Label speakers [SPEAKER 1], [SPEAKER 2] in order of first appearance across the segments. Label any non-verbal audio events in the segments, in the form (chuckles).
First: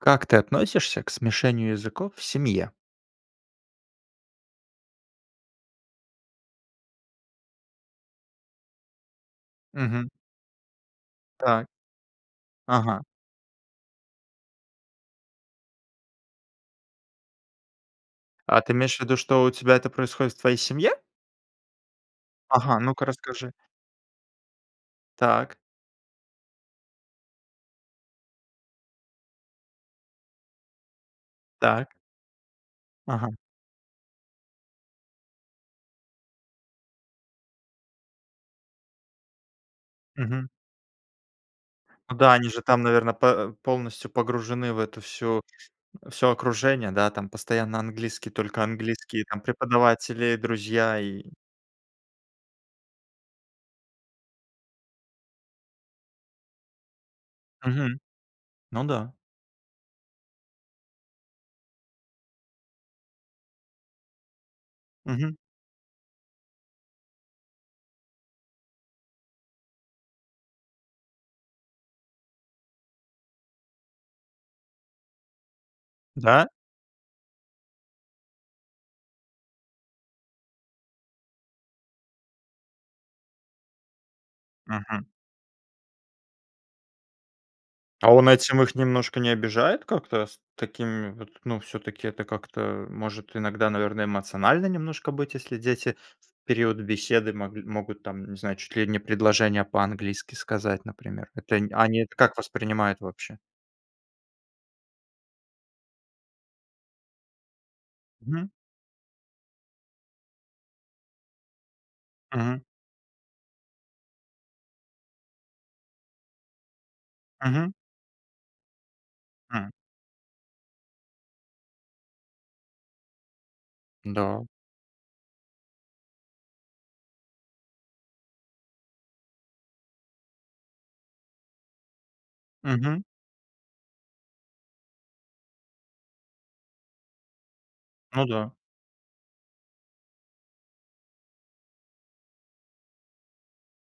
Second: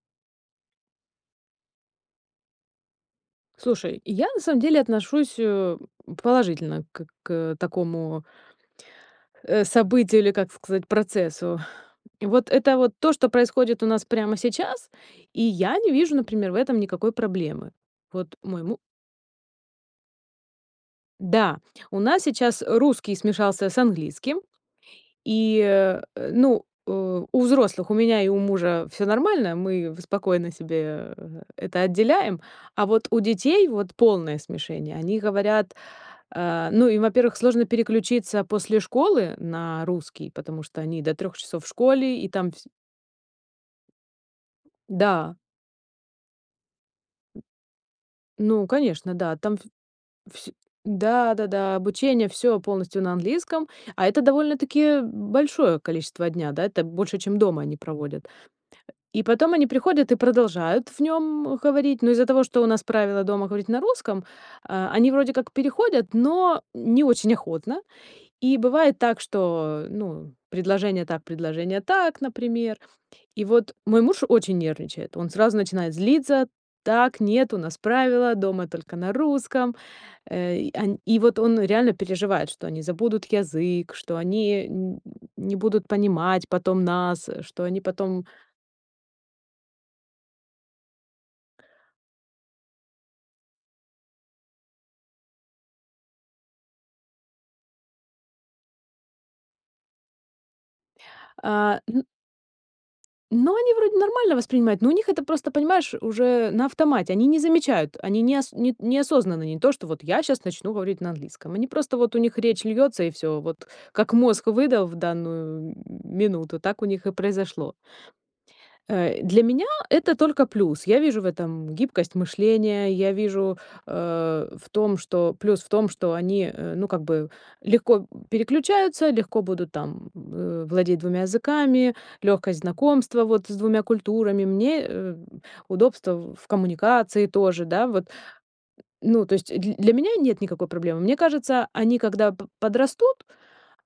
[SPEAKER 1] Как ты относишься к смешению языков в семье?
[SPEAKER 2] Слушай, я на самом деле отношусь, э, положительно как к к такому э,
[SPEAKER 1] Мгм.
[SPEAKER 2] событию или, как сказать, процессу.
[SPEAKER 1] Так.
[SPEAKER 2] Вот это вот
[SPEAKER 1] Ага.
[SPEAKER 2] то, что происходит у нас прямо сейчас, и я не вижу, например, в этом никакой проблемы. Вот
[SPEAKER 1] А
[SPEAKER 2] мой
[SPEAKER 1] ты
[SPEAKER 2] му
[SPEAKER 1] имеешь в виду, что у тебя это происходит в твоей семье?
[SPEAKER 2] Да, у нас сейчас
[SPEAKER 1] Ага, ну-ка
[SPEAKER 2] русский
[SPEAKER 1] расскажи.
[SPEAKER 2] смешался с английским.
[SPEAKER 1] Так.
[SPEAKER 2] И, э, ну, э, у взрослых, у меня и у мужа всё нормально, мы спокойно себе это
[SPEAKER 1] Так.
[SPEAKER 2] отделяем. А вот у
[SPEAKER 1] Ага.
[SPEAKER 2] детей вот полное смешение, они говорят, э, ну, им, во-первых, сложно переключиться после школы на русский,
[SPEAKER 1] Мгм.
[SPEAKER 2] потому что они до 3 часов в
[SPEAKER 1] Ну
[SPEAKER 2] школе, и
[SPEAKER 1] да, они
[SPEAKER 2] там
[SPEAKER 1] же
[SPEAKER 2] всь
[SPEAKER 1] там, наверно, пэ полностью погружены в эту
[SPEAKER 2] Да.
[SPEAKER 1] всю всё окружение, да? Там постоянно английский, только
[SPEAKER 2] Ну, конечно,
[SPEAKER 1] английские
[SPEAKER 2] да!
[SPEAKER 1] там
[SPEAKER 2] Там в
[SPEAKER 1] преподаватели,
[SPEAKER 2] всь
[SPEAKER 1] друзья и
[SPEAKER 2] да да да, обучение всё полностью на английском, а это довольно-таки большое количество дня, да, это больше, чем дома они
[SPEAKER 1] Мгм,
[SPEAKER 2] проводят.
[SPEAKER 1] ну да.
[SPEAKER 2] И потом они приходят и продолжают в нём говорить, но из-за того, что у нас правила дома говорить на русском, э, они вроде
[SPEAKER 1] Мгм.
[SPEAKER 2] как переходят, но не очень охотно. И бывает так, что, ну, предложение так, предложение так, например. И вот мой муж очень нервничает, он сразу начинает злиться:
[SPEAKER 1] Да?
[SPEAKER 2] "Так, нет, у нас правила, дома только на русском". Э, и он и вот он реально переживает, что они забудут язык, что они нь
[SPEAKER 1] Мгм.
[SPEAKER 2] не будут понимать потом нас, что они
[SPEAKER 1] А
[SPEAKER 2] потом
[SPEAKER 1] он этим их немножко не обижает? Как-то с такими вот, ну, всё-таки это как-то, может иногда, наверно, эмоционально немножко быть? Если дети в период беседы могли могут, там, не знаю, чуть ли не предложения по-английски сказать, например. Это
[SPEAKER 2] А,
[SPEAKER 1] они
[SPEAKER 2] н
[SPEAKER 1] это как это воспринимают вообще?
[SPEAKER 2] Но они вроде нормально воспринимают, но у них это просто, понимаешь, уже на автомате. Они не замечают, они
[SPEAKER 1] Мгм.
[SPEAKER 2] неос ни неосознанно, не то, что вот я щас начну говорить на английском. Они просто, вот у них
[SPEAKER 1] Мгм.
[SPEAKER 2] речь льётся и всё, вот как мозг выдал в данную м минуту, так у них и
[SPEAKER 1] Мгм.
[SPEAKER 2] произошло. Э, для меня
[SPEAKER 1] Хм.
[SPEAKER 2] это только плюс. Я вижу в этом гибкость мышления, я вижу,
[SPEAKER 1] Да.
[SPEAKER 2] э, в том, что плюс в том, что они, э, ну как бы легко переключаются, легко будут там, э, владеть 2 языками, лёгкость
[SPEAKER 1] Мгм.
[SPEAKER 2] знакомства вот с 2 культурами, мне, э, удобства в в коммуникации тоже, да, вот.
[SPEAKER 1] Ну да.
[SPEAKER 2] Ну то есть дль для меня нет никакой проблемы. Мне кажется, они когда п подрастут,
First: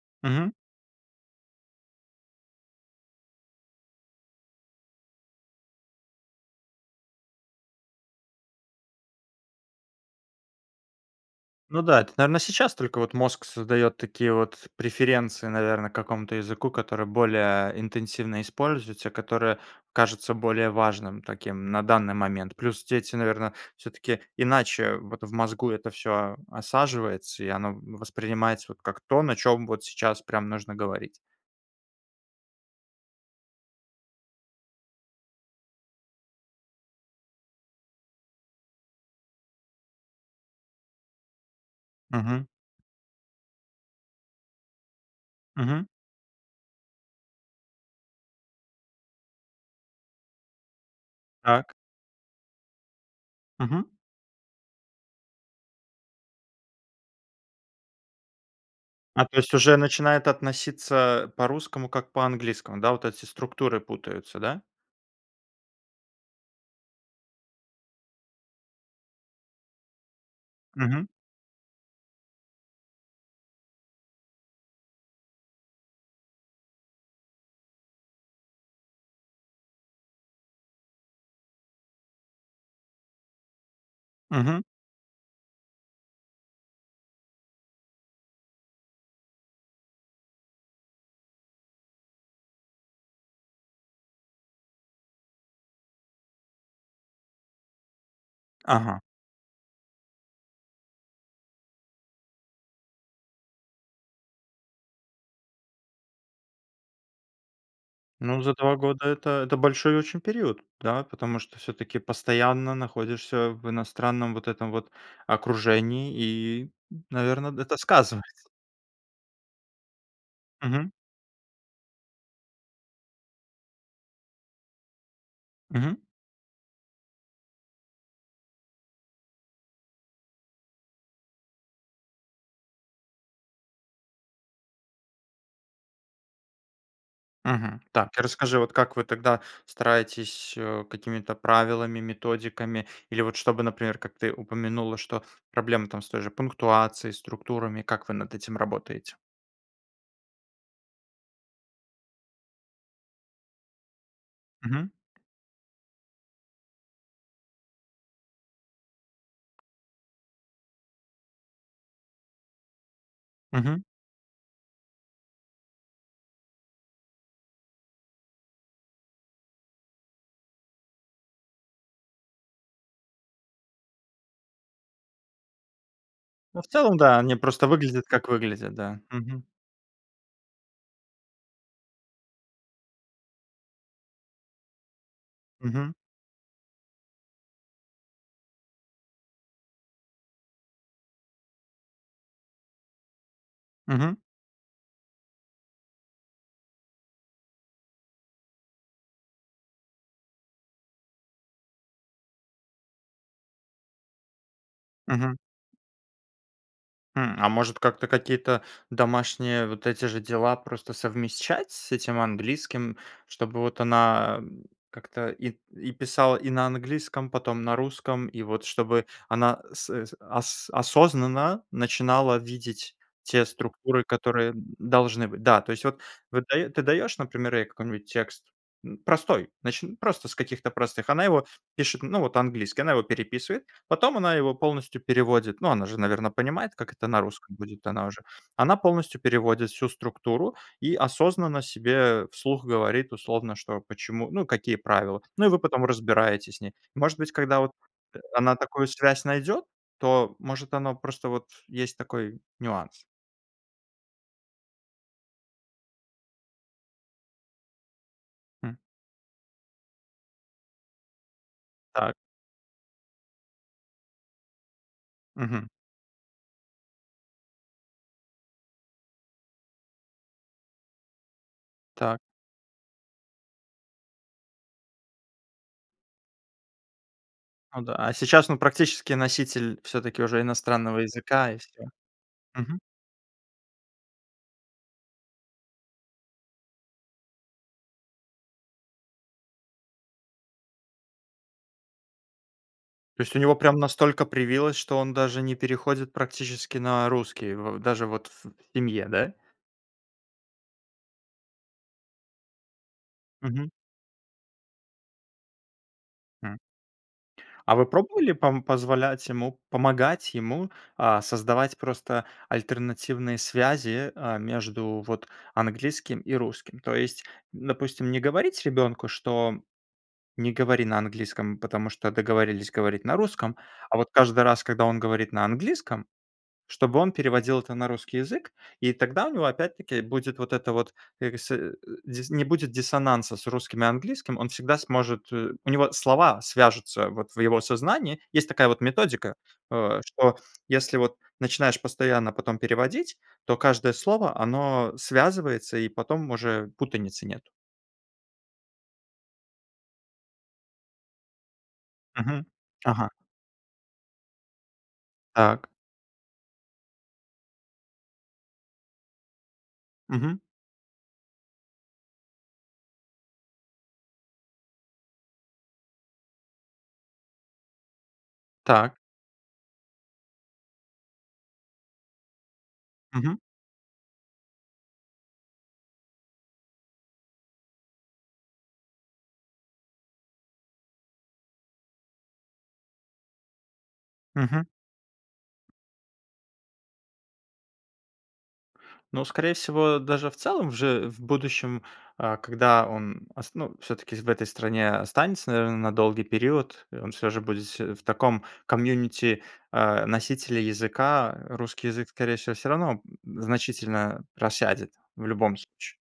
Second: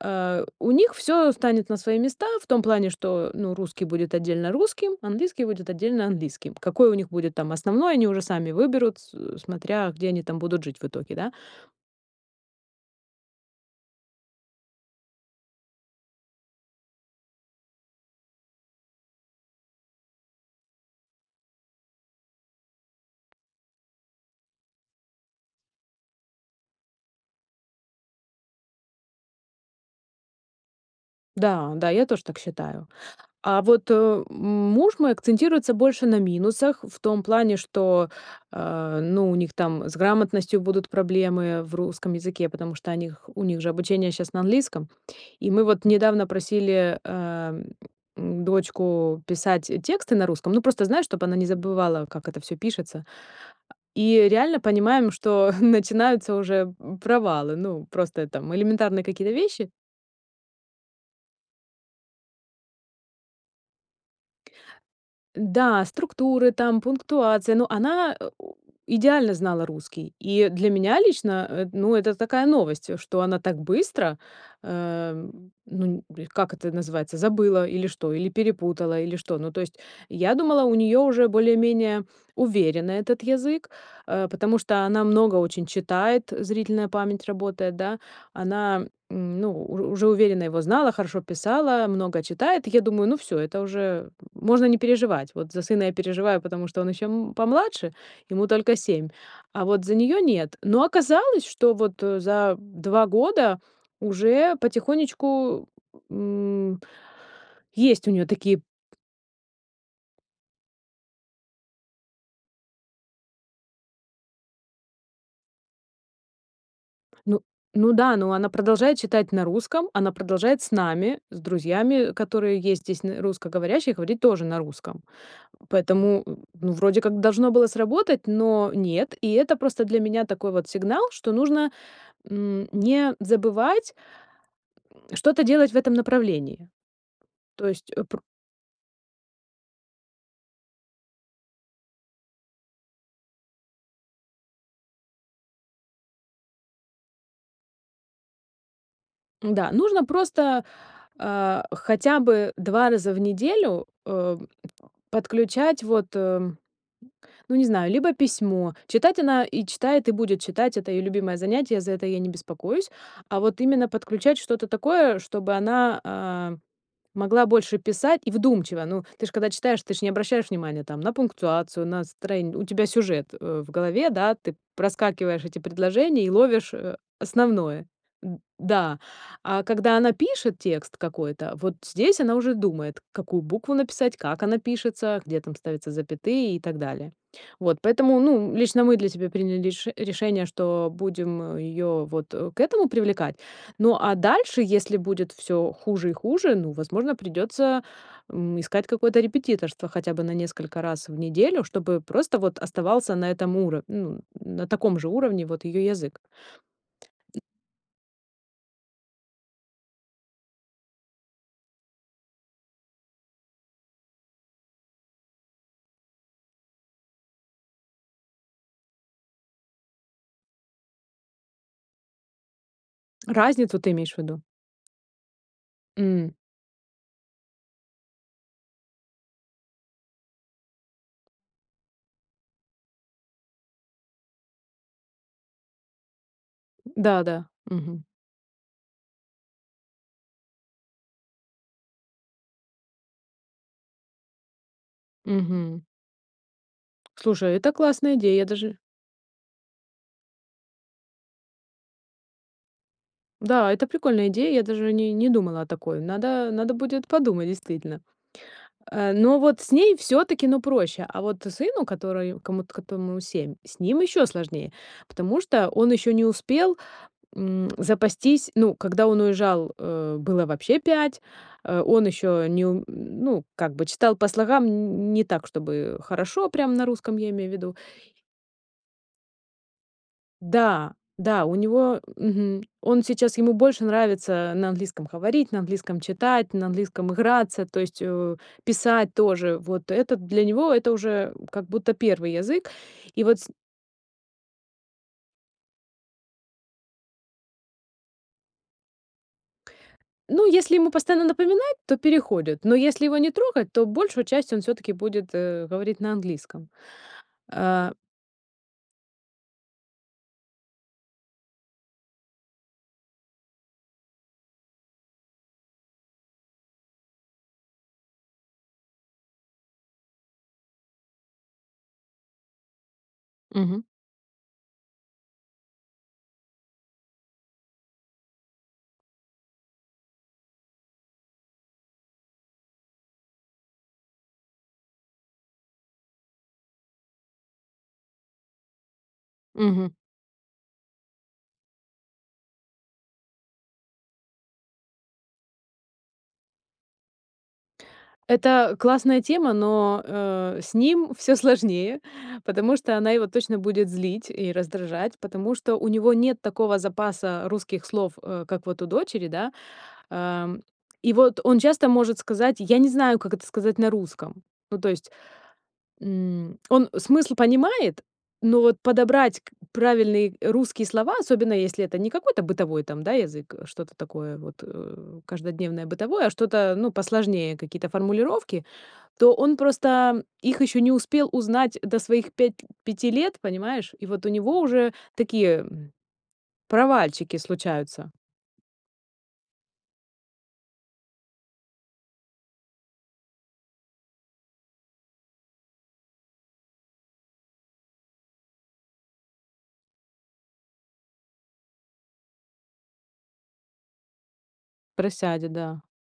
[SPEAKER 2] э,
[SPEAKER 1] Мгм.
[SPEAKER 2] у них всё встанет на свои места в том плане, что, ну, русский будет отдельно русским, английский будет отдельно английским. Какой у них будет там основной, они уже сами выберут, с смотря, где они там будут жить в итоге, да.
[SPEAKER 1] Ну да, это, наверно, сейчас только вот мозг создаёт такие вот преференции, наверно, к какому-то языку, который более интенсивно используется, который кажется более важным таким на данный момент. Плюс дети, наверно, всё-таки иначе вот в мозгу это всё осаживается, и оно воспринимается вот как то, на чём вот сейчас прям нужно говорить.
[SPEAKER 2] Да, да, я тоже так считаю. А вот, э, м муж мой акцентируется больше на минусах, в том плане, что, а, ну, у них там с грамотностью будут проблемы в русском
[SPEAKER 1] Мгм.
[SPEAKER 2] языке, потому что о них у них же обучение щас на английском. И мы вот
[SPEAKER 1] Мгм.
[SPEAKER 2] недавно просили, эм, дочку писать тексты на русском, ну, просто знаю, чтобы она не
[SPEAKER 1] Так.
[SPEAKER 2] забывала, как это всё пишется.
[SPEAKER 1] Мгм.
[SPEAKER 2] И реально понимаем, что начинаются уже м провалы, ну, просто там элементарные
[SPEAKER 1] А,
[SPEAKER 2] какие-то
[SPEAKER 1] то есть
[SPEAKER 2] вещи.
[SPEAKER 1] уже начинает относиться по-русскому, как по-английскому, да? Вот эти структуры путаются, да?
[SPEAKER 2] Да, структуры там, пунктуации, но она, э, у идеально знала русский, и для меня
[SPEAKER 1] Мгм.
[SPEAKER 2] лично, э, ну это такая новость, что она так быстро, э, ну нь бль как это называется, забыла или что, или перепутала, или что. Ну то есть я думала, у неё уже более-менее уверено этот язык, э, потому
[SPEAKER 1] Мгм.
[SPEAKER 2] что она много очень читает, зрительная память работает, да, она, м, ну уж уже уверенно его знала, хорошо писала, много читает. Я думаю: "Ну всё, это уже можно не переживать". Вот за сына я переживаю, потому что он ещё, м, помладше, ему только
[SPEAKER 1] Ага.
[SPEAKER 2] 7, а вот за неё нет. Но оказалось, что вот, э, за 2 года уже потихонечку, м, есть у неё
[SPEAKER 1] Ну, за
[SPEAKER 2] такие
[SPEAKER 1] 2 года это это большой очень период, да. Потому что всё-таки постоянно находишься в иностранном вот этом вот окружении, и,
[SPEAKER 2] Ну
[SPEAKER 1] наверно, д это
[SPEAKER 2] ну да, но
[SPEAKER 1] сказывается.
[SPEAKER 2] она продолжает читать на русском, она продолжает с
[SPEAKER 1] Мгм.
[SPEAKER 2] нами, с друзьями, которые есть здесь н русскоговорящие, и говорить тоже на русском.
[SPEAKER 1] Мгм.
[SPEAKER 2] Поэтому, ну, вроде как должно было сработать, но нет. И это просто для меня такой вот сигнал, что нужно, м, не забывать что-то делать в этом направлении. То
[SPEAKER 1] Мгм,
[SPEAKER 2] есть, ы
[SPEAKER 1] так.
[SPEAKER 2] пр
[SPEAKER 1] Расскажи, вот как вы тогда стараетесь, э, какими-то правилами, методиками или вот чтобы, например, как ты упомянула, что проблемы там с той же пунктуацией, структурами? Как вы над этим работаете?
[SPEAKER 2] Да, нужно просто, а, хотя бы 2 раза в неделю, э,
[SPEAKER 1] Мгм.
[SPEAKER 2] подключать вот, эм, ну, не знаю, либо письмо. Читать она и читает, и будет читать, это её любимое занятие, за это я не беспокоюсь. А вот
[SPEAKER 1] Мгм.
[SPEAKER 2] именно подключать что-то такое, чтобы она, а, могла больше писать и вдумчиво. Ну, ты ж когда читаешь, ты же не обращаешь внимание там на пунктуацию, на строен у тебя сюжет, э, в голове, да, ты проскакиваешь эти предложения и
[SPEAKER 1] Ну, в
[SPEAKER 2] ловишь, а,
[SPEAKER 1] целом, да, они просто
[SPEAKER 2] основное.
[SPEAKER 1] выглядят как
[SPEAKER 2] Д
[SPEAKER 1] выглядят,
[SPEAKER 2] да.
[SPEAKER 1] да, мгм.
[SPEAKER 2] А когда она пишет текст какой-то, вот здесь она уже думает, какую букву написать, как она пишется, где там ставятся
[SPEAKER 1] Мгм.
[SPEAKER 2] запятые и так далее. Вот поэтому, ну, лично мы для себя приняли реш решение, что будем её вот, э, к этому привлекать. Ну, а
[SPEAKER 1] Мгм.
[SPEAKER 2] дальше, если будет всё хуже и хуже, ну, возможно, придётся, м, искать какое-то репетиторство хотя бы на несколько раз в неделю, чтобы просто вот оставался на этом уро ну, на таком же
[SPEAKER 1] Мгм.
[SPEAKER 2] уровне вот её язык.
[SPEAKER 1] М, а может, как-то какие-то домашние вот эти же дела просто совмещать с этим английским? Чтобы вот она, м, как-то и и писала и на английском, а потом на русском? И вот чтобы она сэ сэ ос осознанно начинала видеть те
[SPEAKER 2] Разницу ты
[SPEAKER 1] структуры,
[SPEAKER 2] имеешь в виду?
[SPEAKER 1] которые, м, должны быть. Да, то есть вот
[SPEAKER 2] М.
[SPEAKER 1] вот ты даё ты даёшь, например, ей какой-нибудь текст, м, простой, начни просто с каких-то простых. Она его пишет, ну вот английский, она его переписывает, потом она его полностью переводит. Ну, она же, наверное, понимает, как это на
[SPEAKER 2] Да, да.
[SPEAKER 1] русском будет,
[SPEAKER 2] Мгм.
[SPEAKER 1] она уже. Она полностью переводит всю структуру и осознанно себе вслух говорит условно, что, почему, ну, какие правила. Ну, и вы
[SPEAKER 2] Мгм.
[SPEAKER 1] потом разбираете с ней. Может быть,
[SPEAKER 2] Слушай, а
[SPEAKER 1] когда вот,
[SPEAKER 2] это классная
[SPEAKER 1] э,
[SPEAKER 2] идея, я
[SPEAKER 1] она
[SPEAKER 2] даже
[SPEAKER 1] такую связь найдёт, то, может, оно просто вот есть такой нюанс.
[SPEAKER 2] Да, это прикольная идея, я даже о ней не думала о такой, надо надо будет подумать действительно.
[SPEAKER 1] М.
[SPEAKER 2] А, но вот с ней всё-таки, ну, проще, а вот сыну,
[SPEAKER 1] Так.
[SPEAKER 2] которой комут котому 7, с ним ещё сложнее, потому
[SPEAKER 1] Мгм.
[SPEAKER 2] что он ещё не успел, м, запастись, ну, когда он уезжал, э, было вообще 5. А, он
[SPEAKER 1] Так.
[SPEAKER 2] ещё неум ну, как бы, читал по слогам, нь не так чтобы хорошо, прямо на русском, я имею в виду.
[SPEAKER 1] Ну да, а сейчас, ну, практически носитель все-таки уже
[SPEAKER 2] Да,
[SPEAKER 1] иностранного
[SPEAKER 2] да,
[SPEAKER 1] языка,
[SPEAKER 2] у
[SPEAKER 1] и всё,
[SPEAKER 2] него, мгм,
[SPEAKER 1] мгм.
[SPEAKER 2] он сейчас, ему больше нравится на английском говорить, на английском читать, на английском играться, то есть о и писать тоже, вот это для него это уже, м, как будто первый язык.
[SPEAKER 1] То
[SPEAKER 2] И
[SPEAKER 1] есть у
[SPEAKER 2] вот с н
[SPEAKER 1] него прям настолько привилась, что он даже не переходит практически на русский в даже вот в семье, да?
[SPEAKER 2] Ну, если ему постоянно напоминать, то переходит, но если его не
[SPEAKER 1] Мгм.
[SPEAKER 2] трогать, то большую часть он всё-таки будет, э, говорить на
[SPEAKER 1] М.
[SPEAKER 2] английском.
[SPEAKER 1] А вы
[SPEAKER 2] А.
[SPEAKER 1] пробовали, пом позволять ему помогать ему, а, создавать просто альтернативные связи, а, между вот английским и русским? То есть, допустим, не говорить ребенку, что не говори на английском, потому что договорились говорить на русском,
[SPEAKER 2] Мгм.
[SPEAKER 1] а вот каждый раз, когда он говорит на английском, чтобы он переводил это на русский язык. И тогда у него, опять-таки, будет вот это вот, как бы, сэ э, дис не будет диссонанса с русским и английским. Он всегда сможет э, у него слова свяжутся вот в его сознании. Есть такая вот методика,
[SPEAKER 2] Мгм.
[SPEAKER 1] а, что если вот начинаешь постоянно потом переводить, то каждое слово, оно связывается, и потом уже путаницы нет.
[SPEAKER 2] Это классная тема, но, э, с ним всё сложнее,
[SPEAKER 1] Мгм,
[SPEAKER 2] потому что
[SPEAKER 1] ага.
[SPEAKER 2] она его точно будет злить и раздражать, потому
[SPEAKER 1] Так.
[SPEAKER 2] что у него нет такого запаса русских слов, э, как вот у дочери, да.
[SPEAKER 1] Мгм.
[SPEAKER 2] Ам, и вот он часто может сказать: "Я не знаю, как это сказать на русском". Ну, то есть, м, он смысл понимает, но вот
[SPEAKER 1] Так.
[SPEAKER 2] подобрать к правильные русские слова, особенно если это не какой-то бытовой там, да,
[SPEAKER 1] Мгм.
[SPEAKER 2] язык, что-то такое вот, э, каждодневное бытовое, а что-то, ну, посложнее, какие-то формулировки, то он просто, ам, их ещё не успел узнать до своих пять пяти лет, понимаешь? И вот у него
[SPEAKER 1] Мгм.
[SPEAKER 2] уже такие, м, провальчики случаются.
[SPEAKER 1] Но скорее всего, даже в целом уже в будущем, а когда он ос ну, всё-таки в этой стране останется, наверное, на долгий период, э, он всё же будет всь в таком комьюнити, а, носителя языка, русский язык, скорее всего, всё равно, м, значительно просядет в
[SPEAKER 2] Просядет,
[SPEAKER 1] любом
[SPEAKER 2] да.
[SPEAKER 1] случае.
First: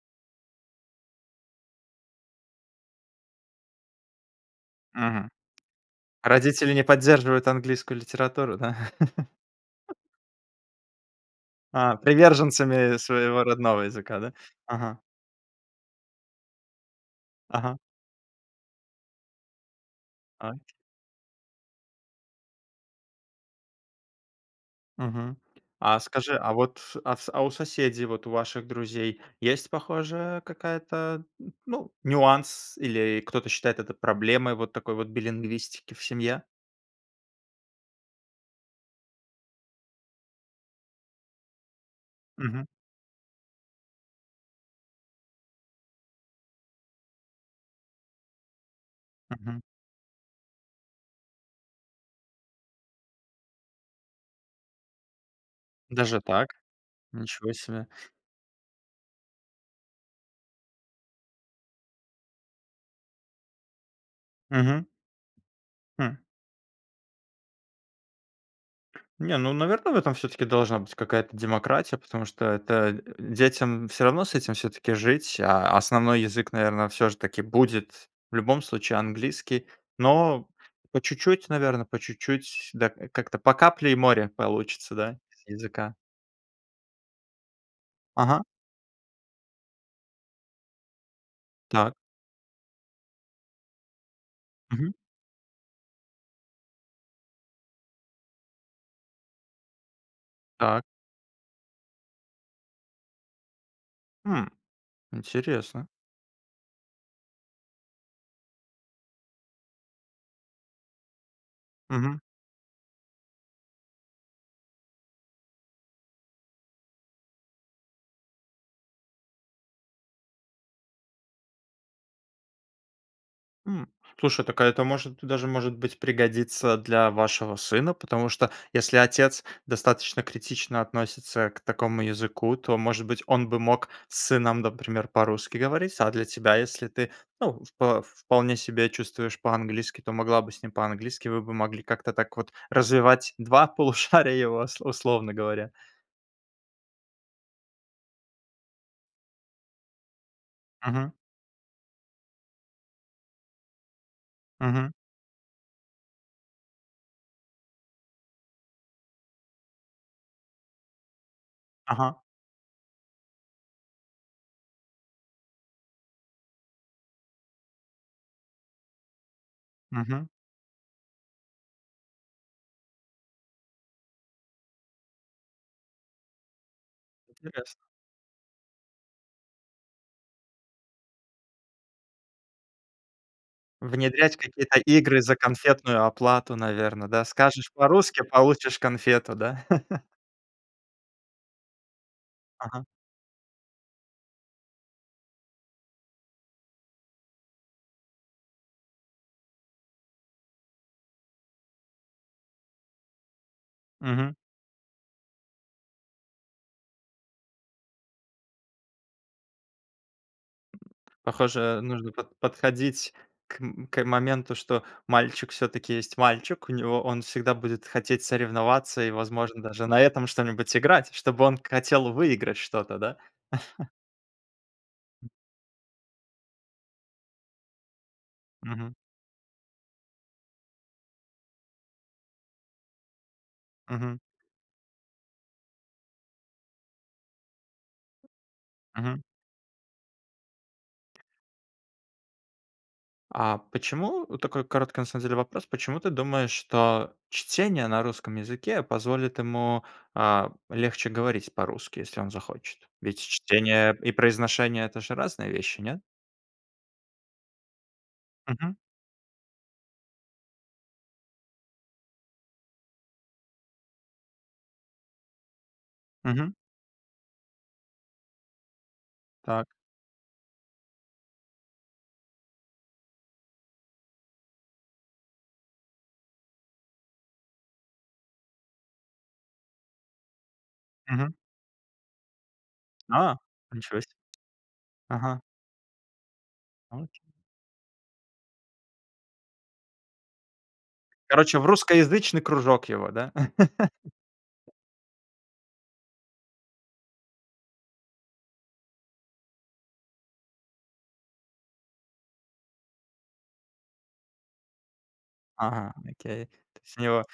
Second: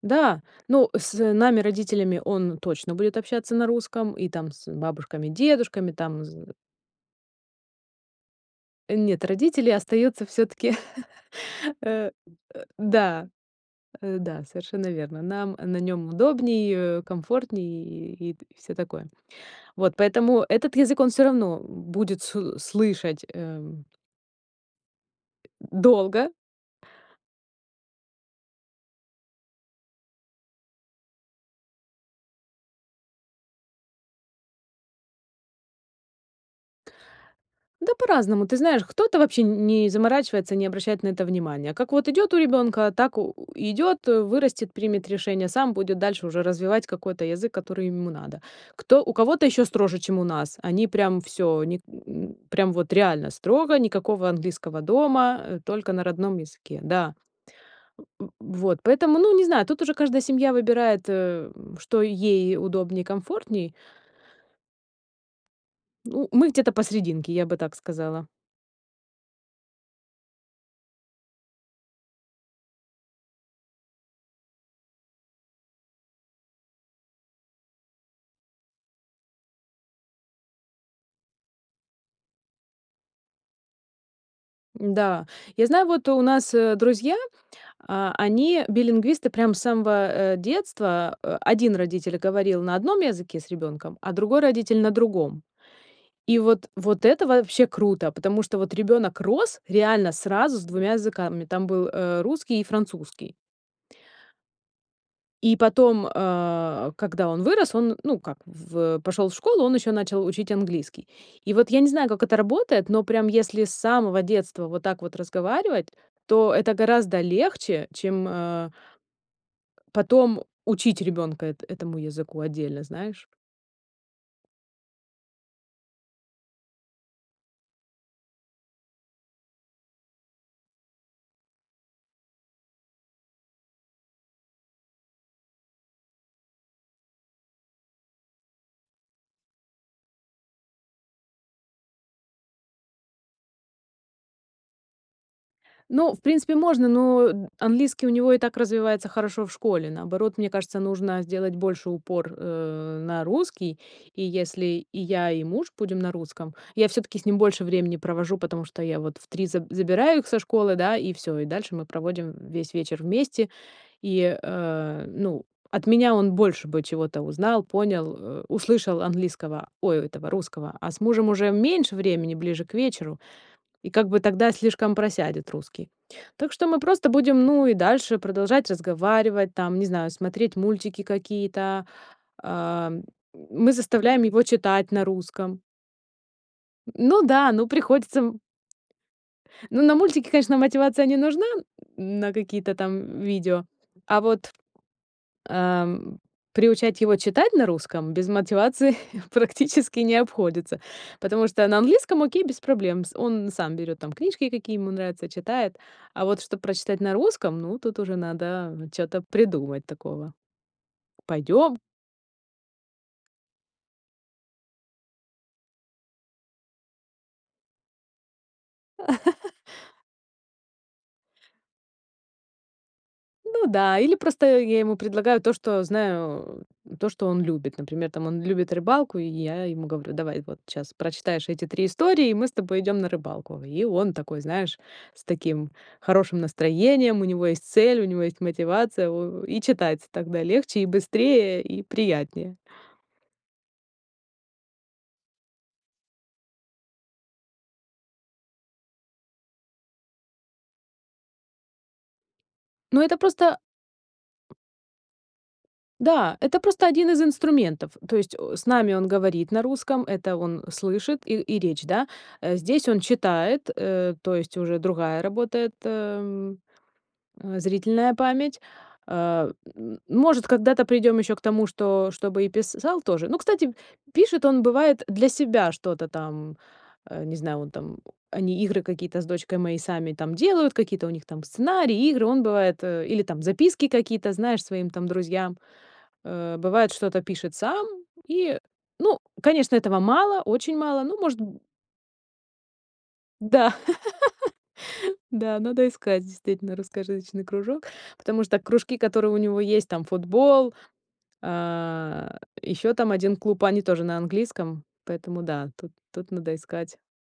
[SPEAKER 2] Да, ну с нами родителями он точно будет общаться на русском и там с бабушками,
[SPEAKER 1] Мгм.
[SPEAKER 2] дедушками, там з
[SPEAKER 1] Родители не поддерживают английскую литературу, да?
[SPEAKER 2] Нет, родители
[SPEAKER 1] (chuckles)
[SPEAKER 2] остаются всё-таки, (chuckles)
[SPEAKER 1] А,
[SPEAKER 2] э, э.
[SPEAKER 1] приверженцами
[SPEAKER 2] Да,
[SPEAKER 1] своего родного
[SPEAKER 2] э,
[SPEAKER 1] языка, да?
[SPEAKER 2] да, совершенно
[SPEAKER 1] Ага.
[SPEAKER 2] верно. Нам на нём удобнее,
[SPEAKER 1] Ага.
[SPEAKER 2] комфортнее и, и всё такое. Вот, поэтому
[SPEAKER 1] А.
[SPEAKER 2] этот язык, он всё равно будет сл слышать, э
[SPEAKER 1] Мгм. А
[SPEAKER 2] долго.
[SPEAKER 1] скажи, а вот, а в а у соседей, вот у ваших друзей есть похожая какая-то н ну нюанс или кто-то считает это проблемой вот такой вот билингвистики в семье?
[SPEAKER 2] Да по-разному, ты знаешь, кто-то вообще н не заморачивается не обращать на это внимания. Как вот идет у
[SPEAKER 1] Мгм.
[SPEAKER 2] ребёнка, так у у идет, э, вырастет, примет решение, сам будет дальше уже развивать какой-то язык, который ему надо. Кто у кого-то
[SPEAKER 1] Мгм.
[SPEAKER 2] ещё строже, чем у нас. Они прям всё у них, э, прям вот реально строго, никакого английского дома, э, только на
[SPEAKER 1] Даже
[SPEAKER 2] родном
[SPEAKER 1] так,
[SPEAKER 2] языке. Да.
[SPEAKER 1] ничего себе.
[SPEAKER 2] В э. Вот. Поэтому ну не знаю, тут уже каждая семья выбирает, э, что ей удобнее и комфортней.
[SPEAKER 1] Мгм. Хм.
[SPEAKER 2] Ну мы где-то посрединке, я бы так сказала.
[SPEAKER 1] Не ну, наверное, в этом всё-таки должна быть какая-то демократия, потому что, э, это, э, детям всё равно с этим всё-таки жить. А основной язык наверно всё же таки будет в любом случае английский, но по чуть-чуть, наверно, по чуть-чуть. Да, как-то по капле и море получится, да,
[SPEAKER 2] Н-да,
[SPEAKER 1] с
[SPEAKER 2] я знаю,
[SPEAKER 1] языка.
[SPEAKER 2] вот у нас, э, друзья, а,
[SPEAKER 1] Ага.
[SPEAKER 2] они билингвисты, прям с самого, э, детства, э, один
[SPEAKER 1] Так.
[SPEAKER 2] родитель говорил на одном языке с ребёнком, а другой родитель на
[SPEAKER 1] Мгм.
[SPEAKER 2] другом. И вот, вот это вообще круто, потому что вот ребёнок рос реально сразу с
[SPEAKER 1] Так.
[SPEAKER 2] 2 языками, там был, э, русский и французский.
[SPEAKER 1] Хм,
[SPEAKER 2] И
[SPEAKER 1] интересно.
[SPEAKER 2] потом, э, когда он вырос, он ну как в пошел в школу, он ещё начал учить английский. И вот я не знаю,
[SPEAKER 1] Мгм.
[SPEAKER 2] как это работает, но прям если с самого детства вот так вот разговаривать, то это гораздо легче, чем, э Потом учить ребёнка эт этому языку отдельно, знаешь?
[SPEAKER 1] М, слушай так, а это может, даже может быть пригодится для вашего сына потому что если отец достаточно критично относится к такому языку, то может быть он бы мог с сыном например по-русски говорить. А для тебя если ну ты впо вполне себя чувствуешь по-английски, то могла бы с ним по-английски. Вы бы могли как-то так вот развивать 2 полушария его, ус условно говоря.
[SPEAKER 2] Ну, в принципе можно, но английский у него и так развивается хорошо в школе, наоборот, мне кажется,
[SPEAKER 1] Мгм.
[SPEAKER 2] нужно сделать больше упор, э, на русский, и если
[SPEAKER 1] Мгм.
[SPEAKER 2] и я, и муж будем на русском, я всё-таки с ним больше времени провожу. Потому что я вот в 3 за забираю их со школы да, и всё и дальше мы
[SPEAKER 1] Ага.
[SPEAKER 2] проводим весь вечер вместе. И, э, ну от меня он больше бы чего-то узнал, понял, э, услышал английского, ой,
[SPEAKER 1] Мгм.
[SPEAKER 2] этого русского, а с мужем уже меньше времени ближе к вечеру, и как бы тогда слишком просядет русский. Так что мы просто будем ну и
[SPEAKER 1] Интересно.
[SPEAKER 2] дальше продолжать разговаривать, там, не знаю, смотреть мультики какие-то, а, мы заставляем
[SPEAKER 1] Внедрять
[SPEAKER 2] его
[SPEAKER 1] какие-то
[SPEAKER 2] читать на
[SPEAKER 1] игры за
[SPEAKER 2] русском.
[SPEAKER 1] конфетную оплату наверно,
[SPEAKER 2] Ну
[SPEAKER 1] да?
[SPEAKER 2] да, ну
[SPEAKER 1] Скажешь
[SPEAKER 2] приходится
[SPEAKER 1] по-русски
[SPEAKER 2] м
[SPEAKER 1] получишь конфету, да?
[SPEAKER 2] Ну, на
[SPEAKER 1] (chuckles)
[SPEAKER 2] мультике, конечно, мотивация не нужна на какие-то
[SPEAKER 1] Ага.
[SPEAKER 2] там видео, а вот, а, м, приучать его читать на русском без мотивации (chuckles) практически не обходится. Потому что на английском окей без проблем с он сам берёт там
[SPEAKER 1] Мгм.
[SPEAKER 2] книжки, какие ему нравятся, читает, а вот чтобы прочитать на русском, ну тут уже надо чё-то придумать такого.
[SPEAKER 1] (grunts)
[SPEAKER 2] Пойдём!
[SPEAKER 1] Похоже нужно под подходить к м к моменту, что мальчик всё-таки есть мальчик, у него он всегда будет хотеть соревноваться и возможно даже
[SPEAKER 2] (chuckles)
[SPEAKER 1] на этом что-нибудь играть, чтобы он хотел выиграть что-то, да.
[SPEAKER 2] Ну
[SPEAKER 1] (chuckles)
[SPEAKER 2] да, или просто я ему предлагаю то, что знаю, то что он любит. Например, там он любит
[SPEAKER 1] Мгм.
[SPEAKER 2] рыбалку, и я ему говорю: "Давай, вот щас прочитаешь эти 3 истории, и мы с тобой идем на рыбалку". И он
[SPEAKER 1] Мгм.
[SPEAKER 2] такой, знаешь, с таким хорошим настроением, у него есть цель, у него есть мотивация,
[SPEAKER 1] Мгм.
[SPEAKER 2] у у и читать тогда легче, и быстрее, и приятнее.
[SPEAKER 1] А почему? Такой короткий на самом деле вопрос. Почему ты думаешь, что чтение на русском языке позволит ему, а, легче говорить по-русски, если он захочет?
[SPEAKER 2] Ну это
[SPEAKER 1] Ведь
[SPEAKER 2] просто.
[SPEAKER 1] чтение и произношение это же разные вещи, нет?
[SPEAKER 2] Да, это просто 1 из инструментов, то есть, о с
[SPEAKER 1] Мгм.
[SPEAKER 2] нами он говорит на русском, это он слышит и и речь, да? Э, здесь он читает, э, то есть уже другая работает,
[SPEAKER 1] Мгм.
[SPEAKER 2] эм, э, зрительная память. А,
[SPEAKER 1] Так.
[SPEAKER 2] э, м, может, когда-то придем ещё к тому, что чтобы и писал тоже. Ну, кстати, пишет он, бывает, для себя что-то там, э, не знаю, он там они игры какие-то с дочкой мои сами там делают, какие-то у них
[SPEAKER 1] Мгм.
[SPEAKER 2] там сценарии, игры он бывает, э, или
[SPEAKER 1] А!
[SPEAKER 2] там записки
[SPEAKER 1] Ничего се.
[SPEAKER 2] какие-то, знаешь, своим там
[SPEAKER 1] Ага.
[SPEAKER 2] друзьям. Э, бывает,
[SPEAKER 1] Вот.
[SPEAKER 2] что-то пишет сам, и ну, конечно, этого мало, очень мало, ну, может,
[SPEAKER 1] Короче,
[SPEAKER 2] м
[SPEAKER 1] в русскоязычный кружок его, да?
[SPEAKER 2] Да.
[SPEAKER 1] (chuckles)
[SPEAKER 2] (chuckles) Да, надо искать действительно русскоязычный кружок, потому что кружки, которые у него есть: там футбол, а, ещё там 1 клуб, они тоже на английском, поэтому да, тут
[SPEAKER 1] Ага,
[SPEAKER 2] тут
[SPEAKER 1] окей,
[SPEAKER 2] надо
[SPEAKER 1] то
[SPEAKER 2] искать.
[SPEAKER 1] есть у него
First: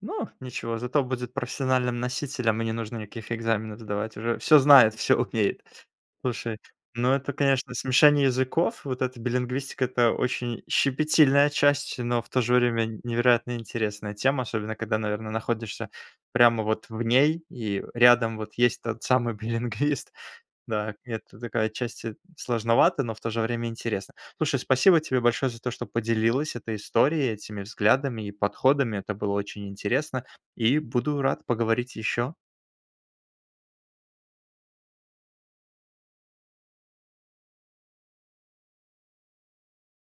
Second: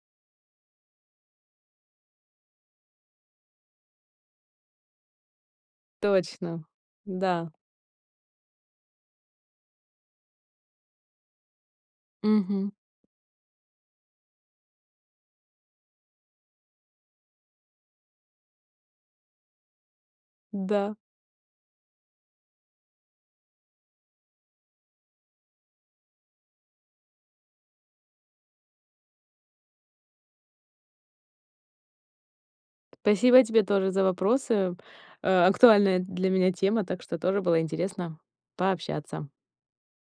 [SPEAKER 1] Ну ничего, зато будет профессиональным носителем и не нужно никаких экзаменов сдавать, уже всё знает, всё умеет. Слушай,
[SPEAKER 2] Точно!
[SPEAKER 1] ну это
[SPEAKER 2] Да.
[SPEAKER 1] конечно смешение языков, вот эта билингвистика это очень щепетильная часть, но в то же
[SPEAKER 2] Мгм.
[SPEAKER 1] время н невероятно интересная тема, особенно когда наверно находишься прямо вот в ней, и рядом вот есть тот самый билингвист. Да,
[SPEAKER 2] Да.
[SPEAKER 1] это такая отчасти сложновато, но в то же время интересно. Слушай, спасибо тебе большое за то, что поделилась этой историей, этими взглядами и подходами. Это было очень интересно. И буду рад поговорить ещё.
[SPEAKER 2] Спасибо тебе тоже за вопросы. А, актуальная для меня тема, так что тоже было интересно пообщаться.